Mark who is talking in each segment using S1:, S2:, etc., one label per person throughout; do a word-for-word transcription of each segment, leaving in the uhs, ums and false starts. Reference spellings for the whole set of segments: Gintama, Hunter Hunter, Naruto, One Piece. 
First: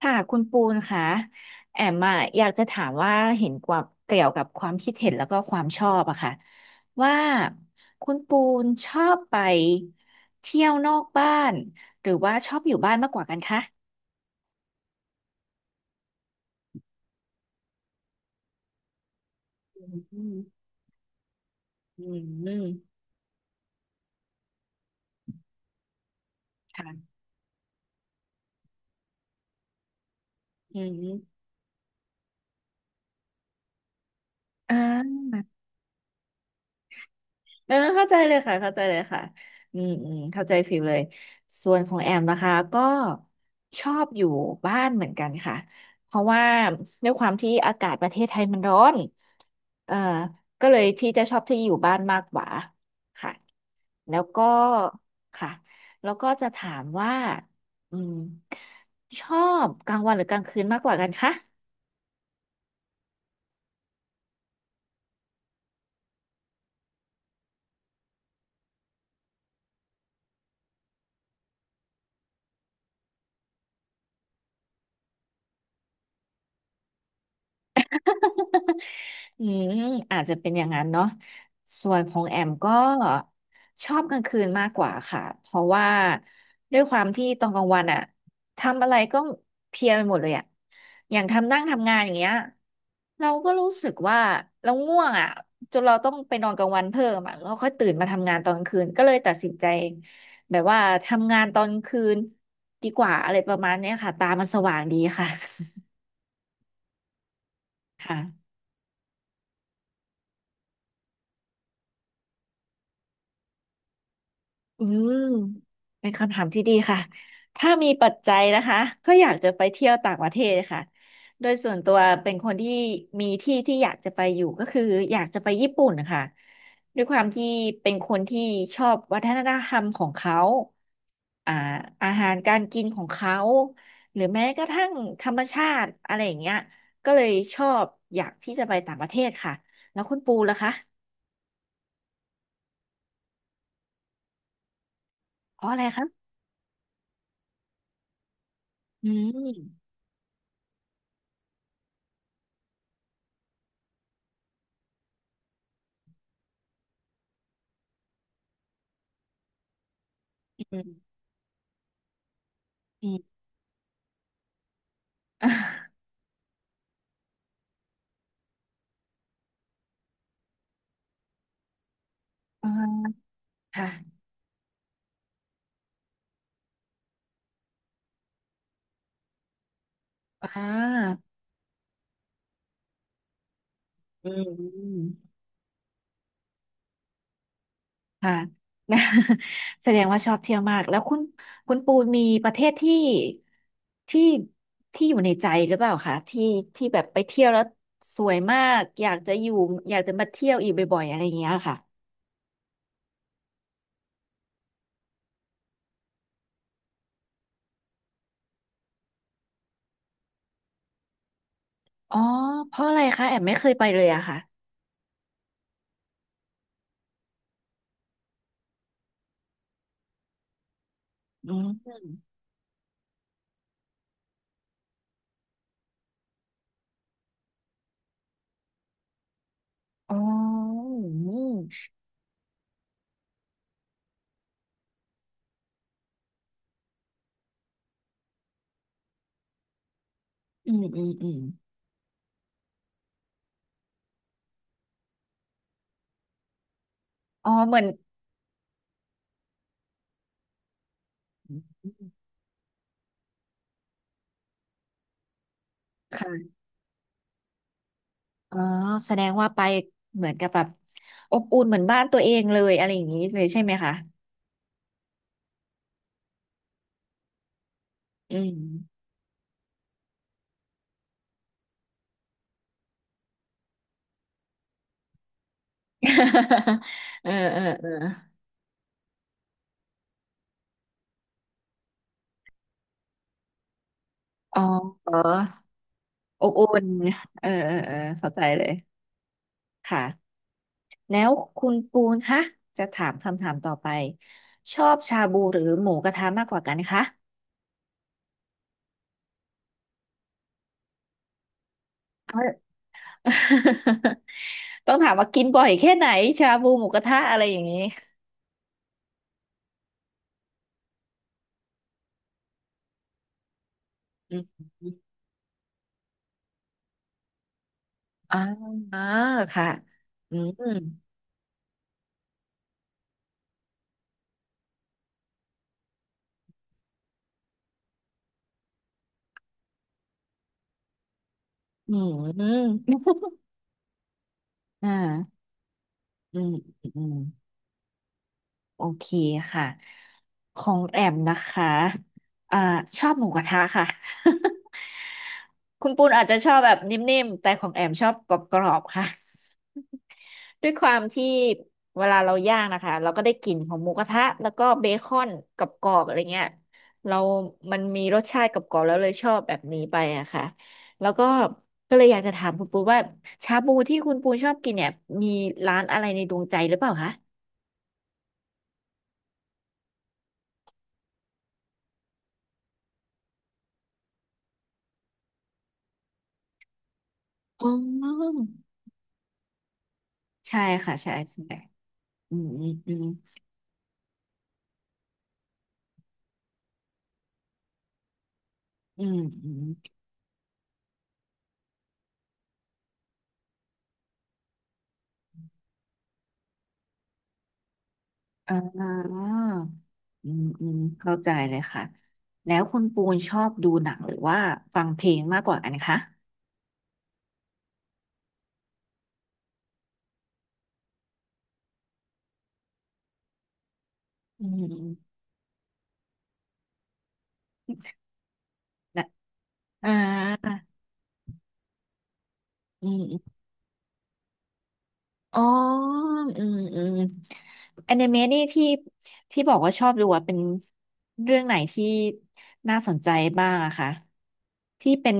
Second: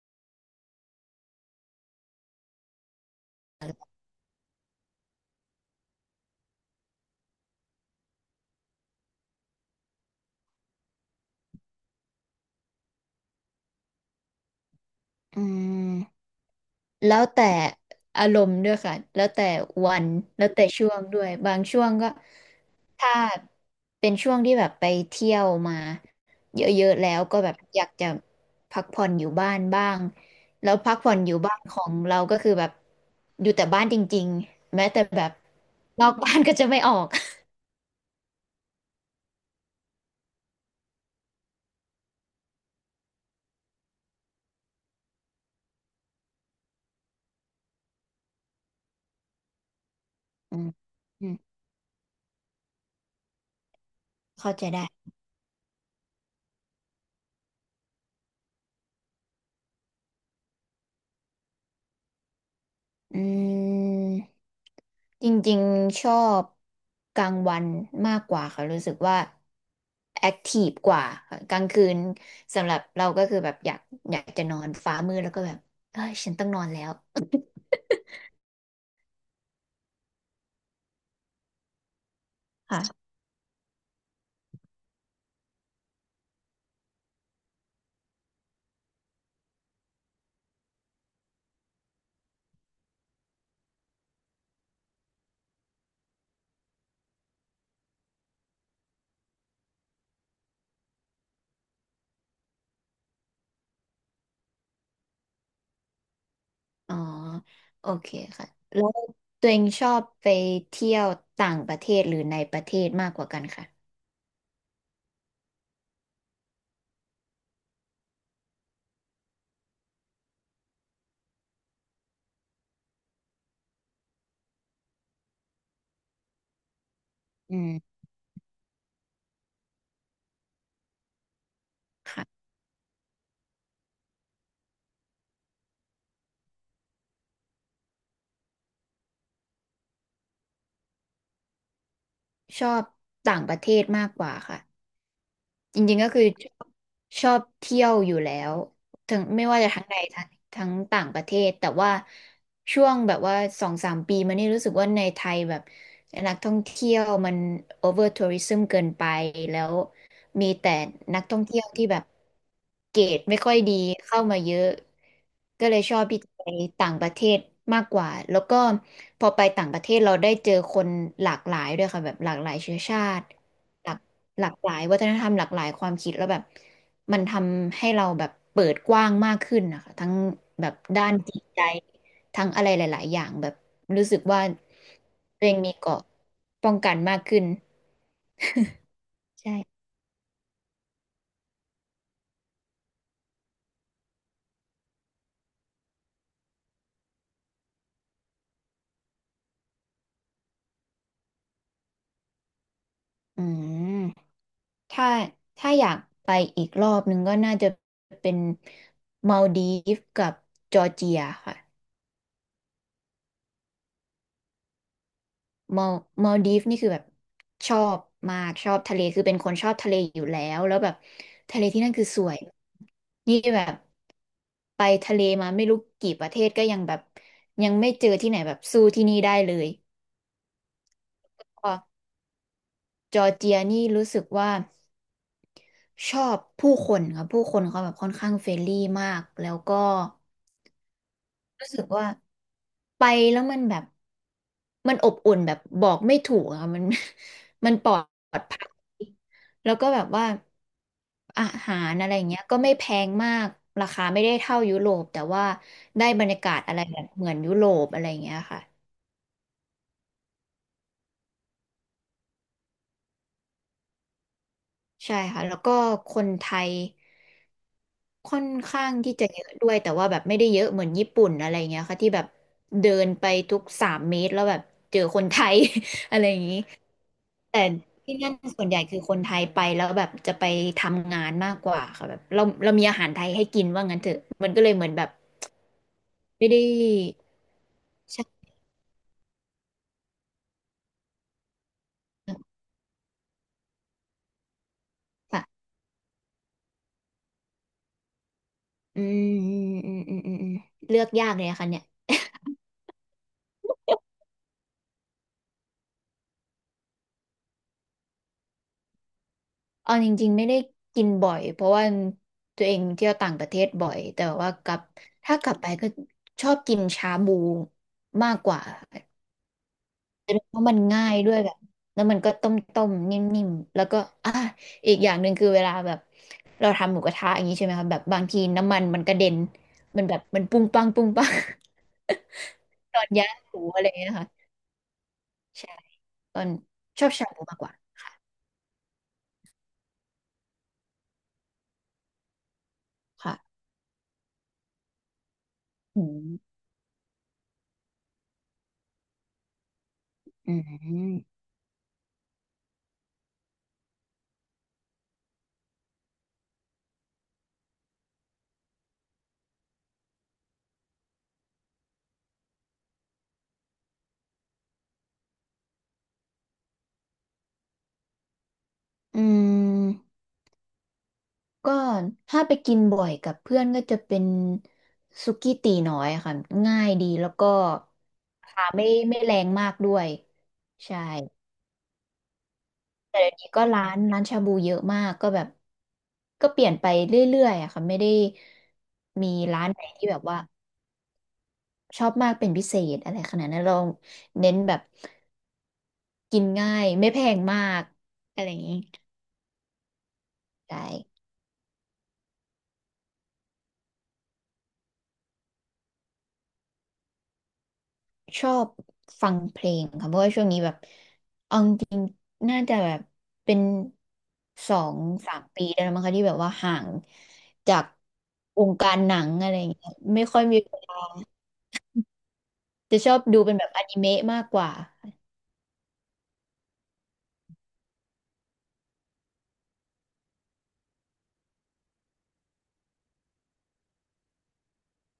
S1: ค่ะคุณปูนค่ะแอมอะอยากจะถามว่าเห็นกว่าเกี่ยวกับความคิดเห็นแล้วก็ความชอบอะค่ะว่าคุณปูนชอบไปเที่ยวนอกบ้านหรือว่าชอบอยู่บ้านมากกว่ากันคะ
S2: อืมแล้วแต่อารมณ์ด้วยค่ะแล้วแต่วัน
S1: อืม
S2: แล้วแต่ช่วงด้วยบางช่วง
S1: อื
S2: ก็
S1: มอืม
S2: ถ้าเป็นช่วงที่แบบไปเที่ยวมาเยอะๆแล้
S1: ค่ะ
S2: วก็แบบอยากจะพักผ่อนอยู่บ้านบ้างแล้ว
S1: อื
S2: พั
S1: ม
S2: กผ่อนอยู่บ้านของเราก็คือแบบอยู่แต่บ้านจริง
S1: อ่
S2: ๆแม้แต่แบ
S1: า
S2: บนอกบ้านก็จะไม่ออก
S1: เออเข้าใจเลยค่ะเข้าใจเลยค่ะอืมอืมเข้าใจฟิลเลยส่วนของแอมนะคะก็ชอบอยู่บ้านเหมือนกันค่ะเพราะว่าด้วยความที่อากาศประเทศไทยมันร้อนเออ
S2: อื
S1: ก็
S2: ม
S1: เลยที่จะ
S2: อื
S1: ช
S2: ม
S1: อบที่อยู่บ้านมากกว่าค่ะแล้วก็
S2: เข้าใจได้
S1: ค่ะแล้วก็จะถามว่าอืมชอบกลางวันหรือกลางคืนมากกว่ากันคะ
S2: อืมจริงๆชอบกลางวันมากกว่าค่ะรู้สึกว่าแอคทีฟกว่าค่ะกลางคืนสำหรับเราก็คือแบบอยากอยากจะนอนฟ้ามืดแล้วก็แบบเอ้ยฉันต้องนอนแล้ว
S1: อืมอาจจะเป็นอย่างนั้นเนาะส่วนของแอมก็
S2: ค่ะ
S1: ชอบกลางคืนมากกว่าค่ะเพราะว่าด้วยความที่ตอนกลางวันอะทำอะไรก็เพลียไปหมดเลยอะอย่างทำนั่งทำงานอย่างเงี้ยเราก็รู้สึกว่าเราง่วงอะจนเราต้องไปนอนกลางวันเพิ่มอะแล้วค่อยตื่นมาทำงานตอนกลางคืนก็เลยตัดสินใจแบบว่าทำงานตอนกลางคืนดีกว่าอะไรประมาณเนี้ยค่ะตามันสว่างดีค่ะ
S2: อ๋อโอ
S1: ค
S2: เคค่ะ
S1: ่ะ
S2: แล้วตัวเองชอบไปเที่ยวต่างประเทศหรือในประเทศมากกว่ากันค่ะ
S1: อืมเป็นคำถามที่ดีค่ะถ้ามีปัจจัยนะคะก็อยากจะไปเที่ยวต่างประเทศค่ะโดยส่วนตัวเป็นคนที่มีที่ที่อยากจะไปอยู่ก็คืออยากจะไปญี่ปุ่นนะคะด้วยความที่
S2: อื
S1: เป็น
S2: ม
S1: คนที่ชอบวัฒนธรรมของเขาอ่าอาหาร
S2: ค่ะ
S1: การกินของเขาหรือแม้กระทั่งธรรมชาติอะไรอย่างเงี้ยก็เลยชอบอยากที่จะไปต่างประเทศค่ะแล้วคุณปูล่ะคะ
S2: ชอบต่างประเทศมากกว่าค่ะ
S1: เพราะอะ
S2: จ
S1: ไร
S2: ริงๆ
S1: คะ
S2: ก็คือชอบชอบเที่ยวอยู่แล้ว
S1: อื
S2: ทั้งไม่
S1: ม
S2: ว่าจะทั้งในทั้งทั้งต่างประเทศแต่ว่าช่วงแบบว่าสองสามปีมานี่รู้สึกว่าในไทยแบบ นักท่องเที่ยวมันโอเวอร์ทัวริึมเกินไปแล้วมีแต่
S1: อืม
S2: นักท่องเที่ยวที่แบบเกร
S1: อื
S2: ด
S1: ม
S2: ไม่ค่อยดีเข้ามาเยอะก็เลยชอบที่จะไปต่างประเทศมากกว่าแล้วก็พอไปต่างประเทศเราได้เจอคนหลากหลายด้วยค่ะแบบหลากหลาย
S1: อ
S2: เชื้อชา
S1: ่า
S2: ติหลาก
S1: ค่ะ
S2: หลากหลายวัฒนธรรมหลากหลายความคิดแล้วแบบมันทำให้เราแบบเปิดกว้างมากขึ้นนะคะทั้ง
S1: อ่
S2: แบบด้าน
S1: า
S2: จิตใจ ทั้งอะไรหลายๆอย่างแบบรู้สึก
S1: อืม
S2: ว่า
S1: อืม
S2: ตัวเองมีเกราะป้องกันมากขึ้น
S1: ค่ะ
S2: ใช่
S1: แสดงว่าชอบเที่ยวมากแล้วคุณคุณปูนมีประเทศที่ที่ที่อยู่ในใจหรือเปล่าคะที่ที่แบบไปเที่ยวแล้วสวยมากอยากจะอยู่อยากจะมาเที่ยวอีกบ่อยๆอะไรอย่างเงี้ยค่ะ
S2: อืมถ้าถ้าอยากไปอีกรอบหนึ่งก็น่าจะเป็นมัลดีฟกับจอร์เจียค่ะ
S1: อ๋อเพราะอะไรคะแอมไม่เคยไปเลยอะค่ะ
S2: มัลมัลดีฟนี่คือแบบชอบมากชอบทะเลคือเป็นคนชอบทะเลอยู่แล้วแล้วแบบ
S1: อื
S2: ทะเลที่นั่น
S1: ม
S2: คือสวยนี่แบบไปทะเลมาไม่รู้กี่ประเทศก็ยังแบบยังไม่เจอที่ไหนแบบสู้ที่นี่ได้เลย
S1: อ๋อ
S2: จอร์เจียนี่รู้สึกว่าชอบผู้คนครับผู้คนเขาแบบค่อนข้างเฟรนลี่มากแล้วก็
S1: อืมอืมอืมอืม
S2: รู้สึกว่าไปแล้วมันแบบมันอบอุ่นแบบบอกไม่ถูกอะมัน
S1: อ๋อ
S2: มั
S1: เห
S2: น
S1: มือ
S2: ป
S1: น
S2: ลอดภัยแล้วก็แบบว่าอาหารอะไรอย่างเงี้ยก็ไม่แพงมากราคาไม่ได้เท่ายุโรปแต่ว่าได้บรรยากา
S1: ค่ะ
S2: ศอะไรแบบเหมือนยุโรปอะไรอย่างเงี้ย
S1: อ๋อ
S2: ค่ะ
S1: แสดงว่าไปเหมือนกับแบบอบอุ่นเหมือนบ้านตัวเองเลยอะไรอย่างนี้เลยใช่ไหมคะ
S2: ใช่ค่ะแล้วก็คนไทย
S1: อื
S2: ค่อน
S1: ม
S2: ข้างที่จะเยอะด้วยแต่ว่าแบบไม่ได้เยอะเหมือนญี่ปุ่นอะไรเงี้ยค่ะที่แบบเดินไปทุกสามเมตรแล้วแบบเจอคนไทย อะไรอย่างนี้
S1: เออ
S2: แต่
S1: เออเออ
S2: ที่นั่นส่วนใหญ่คือคนไทยไปแล้วแบบจะไปทำงานมากกว่าค่ะแบบเราเรามีอาหารไทยให้กินว่างั้นเถอะมัน
S1: อ๋
S2: ก็
S1: อ
S2: เลยเหมือนแบ
S1: เอ
S2: บ
S1: ออ
S2: ไม่
S1: บ
S2: ได้
S1: อุ่นเออเออเออเข้าใจ
S2: ใช่
S1: เลยค่ะแล้วคุณปูนคะจะถามคำถามต่อไปชอบชาบู
S2: ค่ะ
S1: หรือหมูกระทะมากกว่ากันคะ
S2: อืมอืมอืมอืมอืมอืมเลือกยากเลยอะค่ะเนี่ย
S1: เอา ต้องถามว่ากินบ่อยแค่ไหนชาบูหมูกระทะอะไรอย่างนี้
S2: เอาจริงๆไม่ได้กินบ่อยเพราะว่าตัวเองเที่ยวต่างประเทศบ่อยแต่
S1: อื
S2: ว่า
S1: ม
S2: กลับถ้ากลับไปก็ชอบกินชาบูมา
S1: อ่า
S2: กกว่า
S1: อ่าค่ะ
S2: เ
S1: อื
S2: พ
S1: ม
S2: ราะมันง่ายด้วยแบบแล้วมันก็ต้มๆนิ่มๆแล้วก็อ่ะอีกอย่างหนึ่งคือเวลาแบบเราทำหมูกระทะอย่างนี้ใช่ไหมคะแบบบางทีน้ำมันมันกระเด็นมันแบบมันปุ้งปังปุ้งปัง
S1: อืม
S2: ตอนย่างหมูอะไรอย่างเงี้ยค่ะ
S1: อ่า
S2: ใช่ต
S1: อื
S2: อน
S1: มอื
S2: ชอบ
S1: ม
S2: ชาบูมากกว่าค่ะ
S1: โอเคค่ะ ของแอมนะคะอ่าชอบหมูกระ
S2: ค่ะ
S1: ทะค่ะ คุณ
S2: อื
S1: ปูนอาจจะ
S2: ม
S1: ชอบแบบนิ่มๆ แต่ของแอมชอบกรอบๆค่ะ
S2: อื
S1: ด้วยความที่
S2: ม
S1: เวลาเราย่างนะคะ เราก็ได้กลิ่นของหมูกระทะแล้วก็เบคอนกรอบๆอะไรเงี้ยเรามันมีรสชาติกรอบๆแล้วเลยชอบแบบนี้ไปอะค่ะแล้วก็ก็เลยอยากจะถามคุณปูนว่าชาบูที่คุณปูนชอบกินเนี่ยมีร้านอะไรในดวงใจหรือเปล่าคะ
S2: อืม ก็ถ้าไปกินบ่อยกับเพื่อนก็จะเป็นสุกี้ตีน้อยค่ะง่ายดีแล้วก็
S1: อ๋อ
S2: ราคาไม่ไม่แรงมากด้วย
S1: ใช่ค่ะ
S2: ใช่
S1: ใช่ใช่อืมอืม
S2: แต่เดี๋ยวนี้ก็ร้านร้านชาบูเยอะมากก็แบบก็เปลี่ยนไปเรื่อยๆอะค่ะไม่ได้
S1: อืม
S2: มี
S1: อืม
S2: ร้า
S1: อื
S2: นไหน
S1: ม
S2: ที่แบบว่าชอบมากเป็นพิเศษอะไรขนาดนั้นเราเน้นแบบกินง่ายไม่แพงมากอะไร
S1: อ่
S2: อย่างนี้
S1: าอืมอืม
S2: ใช่
S1: เข้าใจเลยค่ะ แล้วคุณปูนชอบดูหนังหรือว่าฟังเพลงมากกว่ากันคะ
S2: ชอบฟังเพลงค่ะเพราะว่าช่วงนี้แบบ น่าจะแบบเป็น
S1: อืม
S2: ส
S1: อื
S2: อ
S1: ม
S2: งสามปีได้แล้วมั้งคะที่แบบว่าห่างจากวงการ
S1: และ
S2: หนังอะไรอย่างเงี้ย
S1: อ่า
S2: ไม่ค่อยมีเวลา
S1: อื
S2: จะ
S1: ม
S2: ช
S1: อ
S2: อบ
S1: ม
S2: ดูเป็นแบบอนิเมะมากกว่า
S1: อ๋ออืมอืมแอนิเมะนี่ที่ที่บอกว่าชอบดูอะเป็นเรื่องไหนที่น่าสนใจบ้างอะคะที่เป็น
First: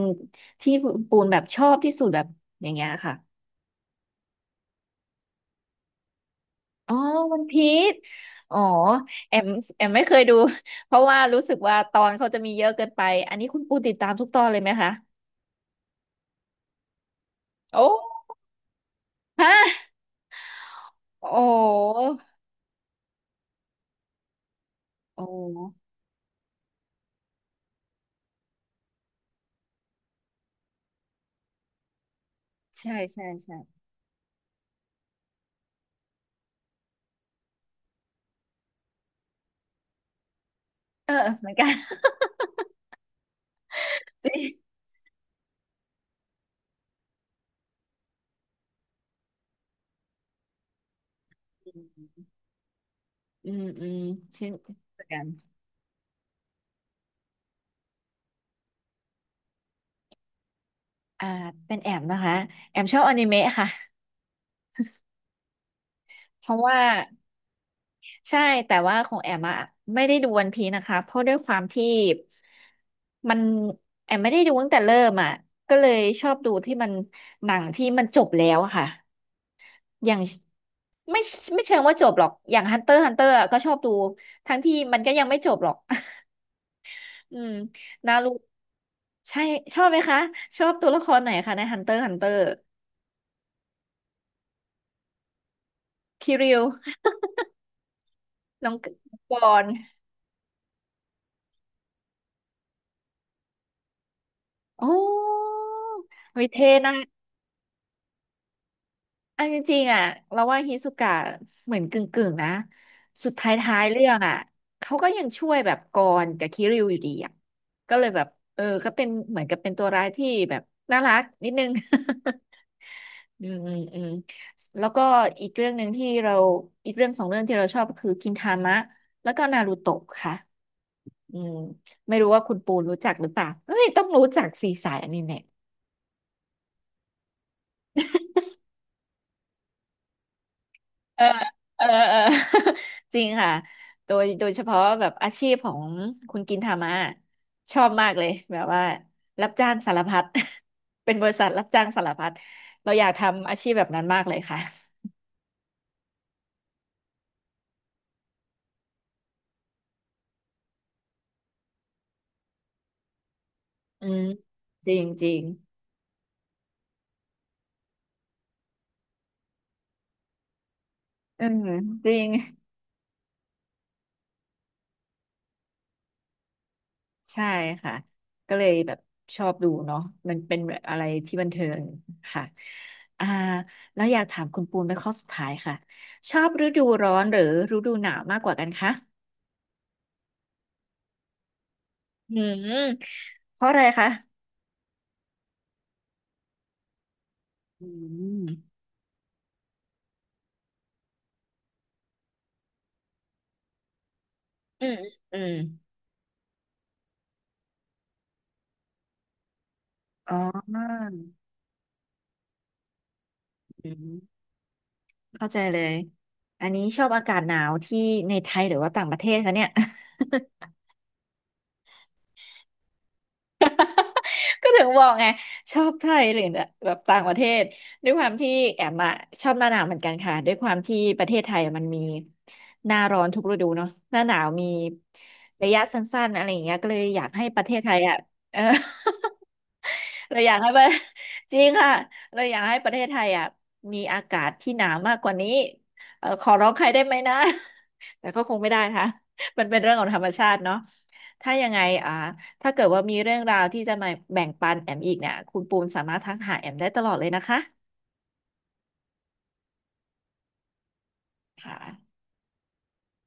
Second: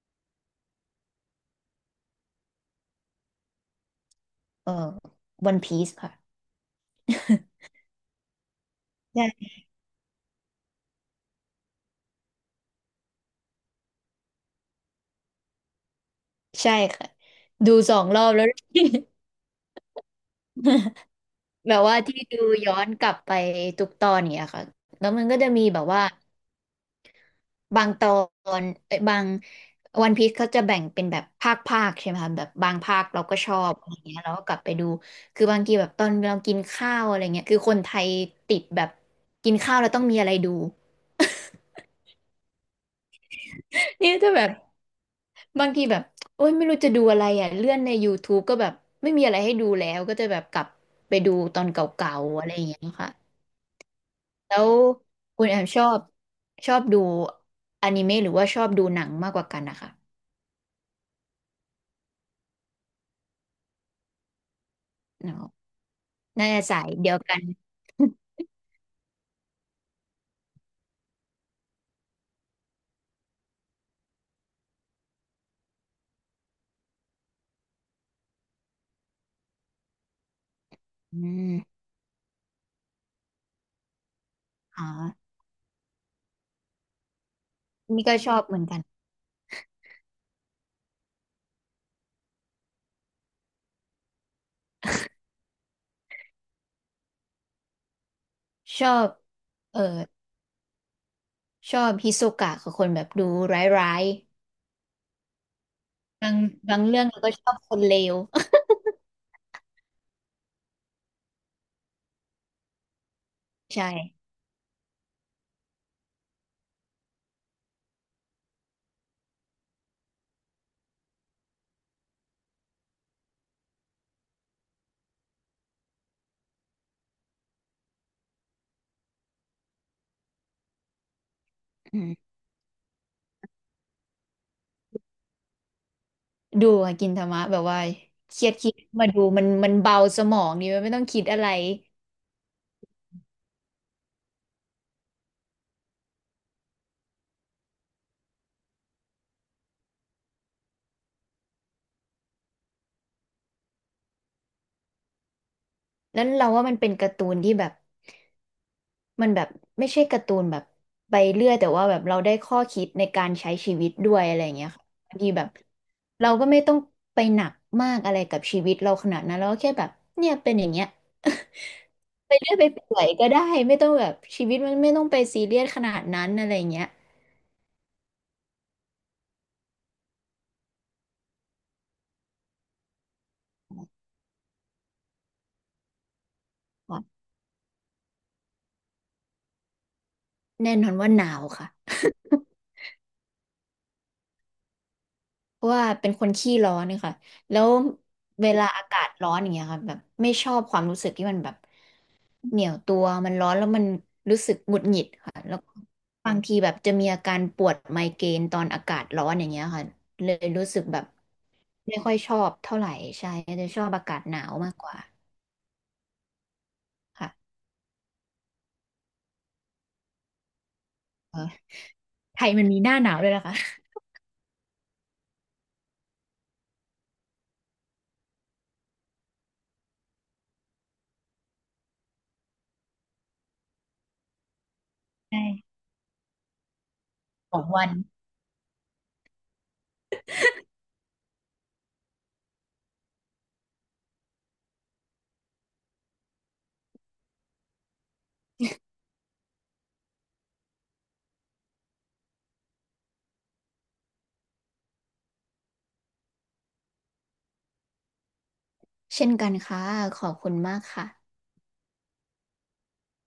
S1: ที่คุณปูนแบบชอบที่สุดแบบอย่างเงี้ยค่ะ
S2: เออวันพีซค่ะ
S1: อ๋อวันพีชอ๋อแอม
S2: ใช่
S1: แอมไม่เคยดู เพราะว่ารู้สึกว่าตอนเขาจะมีเยอะเกินไปอันนี้คุณปูติดตามทุกตอนเลยไหมคะ
S2: ใช่ค่ะดู
S1: โอ้
S2: สองรอบแล้ว
S1: ฮะโอ
S2: แบบ
S1: ้
S2: ว่าที่ดูย้อนกลับไปทุกตอนเนี่ยค่ะแล้ว
S1: โอ
S2: มันก็จะมีแบบ
S1: ้
S2: ว่า บางตอนเอ้ยบางวันพีซเขาจะแบ่งเป็นแบบภาคภาคใช่ไหมคะแบบบาง
S1: ใช่
S2: ภาคเรา
S1: ใช่
S2: ก็ช
S1: ใช่
S2: อบอะไรเงี้ยเราก็กลับไปดูคือบางทีแบบตอนเรากินข้าวอะไรเงี้ยคือคนไทยติดแบบกินข้าวแล้วต้องมีอะไรดู
S1: เออเหมือนกัน
S2: เนี่ย
S1: จ
S2: จะ
S1: ริ
S2: แบบ
S1: ง
S2: บางทีแบบโอ๊ยไม่รู้จะดูอะไรอ่ะเลื่อนใน ยูทูบ ก็แบบไม่มีอะไรให้ดูแล้วก็จะแบบกลับไปดูตอ
S1: อ
S2: นเก่า
S1: ืม
S2: ๆอะไรอย่างเงี้ยค่ะ
S1: อืมอชิน
S2: แล้ว
S1: เหมือนกัน
S2: คุณแอมชอบชอบดูอนิเมะหรือว่าชอบดูหนังมากกว่ากันนะคะ
S1: อ่าเป็นแอมนะคะแอมชอบอนิเมะค่ะ
S2: อ๋อ
S1: เพ
S2: น่า
S1: ราะ
S2: จะ
S1: ว่า
S2: สายเดียวกัน
S1: ใช่แต่ว่าของแอมอะไม่ได้ดูวันพีนะคะเพราะด้วยความที่มันแอมไม่ได้ดูตั้งแต่เริ่มอะก็เลยชอบดูที่มันหนังที่มันจบแล้วอะค่ะอย่าง
S2: อื
S1: ไม่
S2: ม
S1: ไม่เชิงว่าจบหรอกอย่างฮันเตอร์ฮันเตอร์ก็ชอบดูทั้งที่
S2: อ๋อ
S1: มันก็ยังไม่จบหรอก อืม
S2: นี่
S1: นา
S2: ก็
S1: รู
S2: ชอบเหมือนกัน
S1: ใช่ชอบไหมคะชอบตัวละครไหนคะในฮันเตอร์ฮันเตอร์คิริวน้อง
S2: ชอบ
S1: กรณ์
S2: เออชอบฮิโซกะคือคนแบบดูร้าย
S1: โอ้
S2: ๆบาง
S1: เฮ้ยเท่
S2: บาง
S1: นะ
S2: เรื่องเราก็ชอบคนเลว
S1: อันจริงๆอ่ะเราว่าฮิสุกะเหมือนกึ่งๆนะสุดท้าย ท้าย
S2: ใช่
S1: เรื่องอ่ะเขาก็ยังช่วยแบบกรกับคิริวอยู่ดีอ่ะก็เลยแบบเออก็เป็นเหมือนกับเป็นตัวร้ายที่แบบน่ารักนิดนึง อืมอืมอืมแล้วก็อีกเรื่องหนึ่งที่เราอีกเรื่องสองเรื่องที่เราชอบก็คือกินทามะแล้วก็นารูโตะค่ะอืม
S2: อื
S1: ไม่รู้
S2: ม
S1: ว่าคุณปูนรู้จักหรือเปล่าเฮ้ยต้องรู้จักสีสายอนิเมะ
S2: ดูอะกินธรรมะแบบว่าเครียดคิดมาดูมันมันเบาสมองดีมันไม่ต้อง
S1: เอ
S2: คิ
S1: อ
S2: ดอะไร
S1: เออเออ จริงค่ะโดยโดยเฉพาะแบบอาชีพของคุณกินทามาชอบมากเลยแบบว่ารับจ้างสารพัด เป็นบริษัทรับจ้างสารพัดเราอยากทำอาชีพแบบนั้นมากเลยค่ะ
S2: แล้วเราว่ามันเป็นการ์ตูนที่แบบ มันแบบไม่ใช่การ์ตูนแบบไปเรื่อยแต่ว่าแบบเราได้ข้อคิดในการใช้ชีวิต
S1: อื
S2: ด้ว
S1: ม
S2: ยอะไรอย่างเงี้ยค่ะ
S1: จริง
S2: บาง
S1: จ
S2: ที
S1: ริ
S2: แบ
S1: ง
S2: บเราก็ไม่ต้องไปหนักมากอะไรกับชีวิตเราขนาดนั้นเราก็แค่แบบเนี่ยเป็นอย่างเงี้ย
S1: เออจริง
S2: ไปเรื่อยไปเปื่อยก็ได้ไม่ต้องแบบชีวิตมันไม่ต้องไปซีเรียสขนาดนั้นอะไรอย่างเงี้ย
S1: ใช่ค่ะก็เลยแบบชอบดูเนาะมันเป็นแบบอะไรที่บันเทิงค่ะอ่าแล้วอยากถามคุณปูนเป็นข้อสุดท้ายค่ะชอบฤดู
S2: ค่ะ
S1: ร้อนหรือฤดูหนาวมากกว่ากันคะ
S2: แน่นอนว่าหนาวค่ะ
S1: อืมเพราะอะไรคะ
S2: เพราะว่าเป็นคนขี้ร้อนนะคะแล้ว
S1: อืม
S2: เวลาอากาศร้อนอย่างเงี้ยค่ะแบบไม่ชอบความรู้สึกที่มันแบบ เหนียวตัวมันร้อนแล้วมันรู้สึกหงุด
S1: อื
S2: ห
S1: ม
S2: งิดค่ะ
S1: อืม
S2: แล้วบางทีแบบจะมีอาการปวดไมเกรนตอนอากาศร้อนอย่างเงี้ยค่ะเล
S1: อ๋อ
S2: ยรู้สึกแบบไม่ค่อยชอบเท่าไหร่ใช่จะชอ
S1: อื
S2: บอากา
S1: ม
S2: ศหนาวมากกว่า
S1: เข้าใจเลย อันนี้ชอบอากาศห
S2: ค่ะ
S1: นาวที่ในไทยหรือว่าต่างประเทศคะเนี่ย
S2: เออไทยมันมีหน้าหนาวด้วยนะคะ
S1: ก็ถึงบอกไงชอบไทยหรือแบบต่างประเทศด้วยความที่แอมอะชอบหน้าหนาวเหมือนกันค่ะด้วยความที่ประเทศไทยมันมีหน้าร้อนทุกฤดูเนาะหน้าหนาวมีระ
S2: ใช่
S1: ยะสั้นๆอะไรอย่างเงี้ยก็เลยอยากให้
S2: ส
S1: ป
S2: อ
S1: ระ
S2: ง
S1: เทศ
S2: วั
S1: ไท
S2: น
S1: ยอะเออ เราอยากให้ประ จริงค่ะเราอยากให้ประเทศไทยอ่ะมีอากาศที่หนาวมากกว่านี้เออขอร้องใครได้ไหมนะ แต่ก็คงไม่ได้ค่ะมันเป็นเรื่องของธรรมชาติเนาะถ้ายังไงอ่า ถ้าเกิดว่ามีเรื่องราวที่จะมาแบ่งปันแอมอีกเนี่ยคุณปูนสามารถทักหาแอมได้ตลอดเลยนะคะ
S2: เช่นกันค่ะขอบคุณมากค่ะ
S1: ค่ะ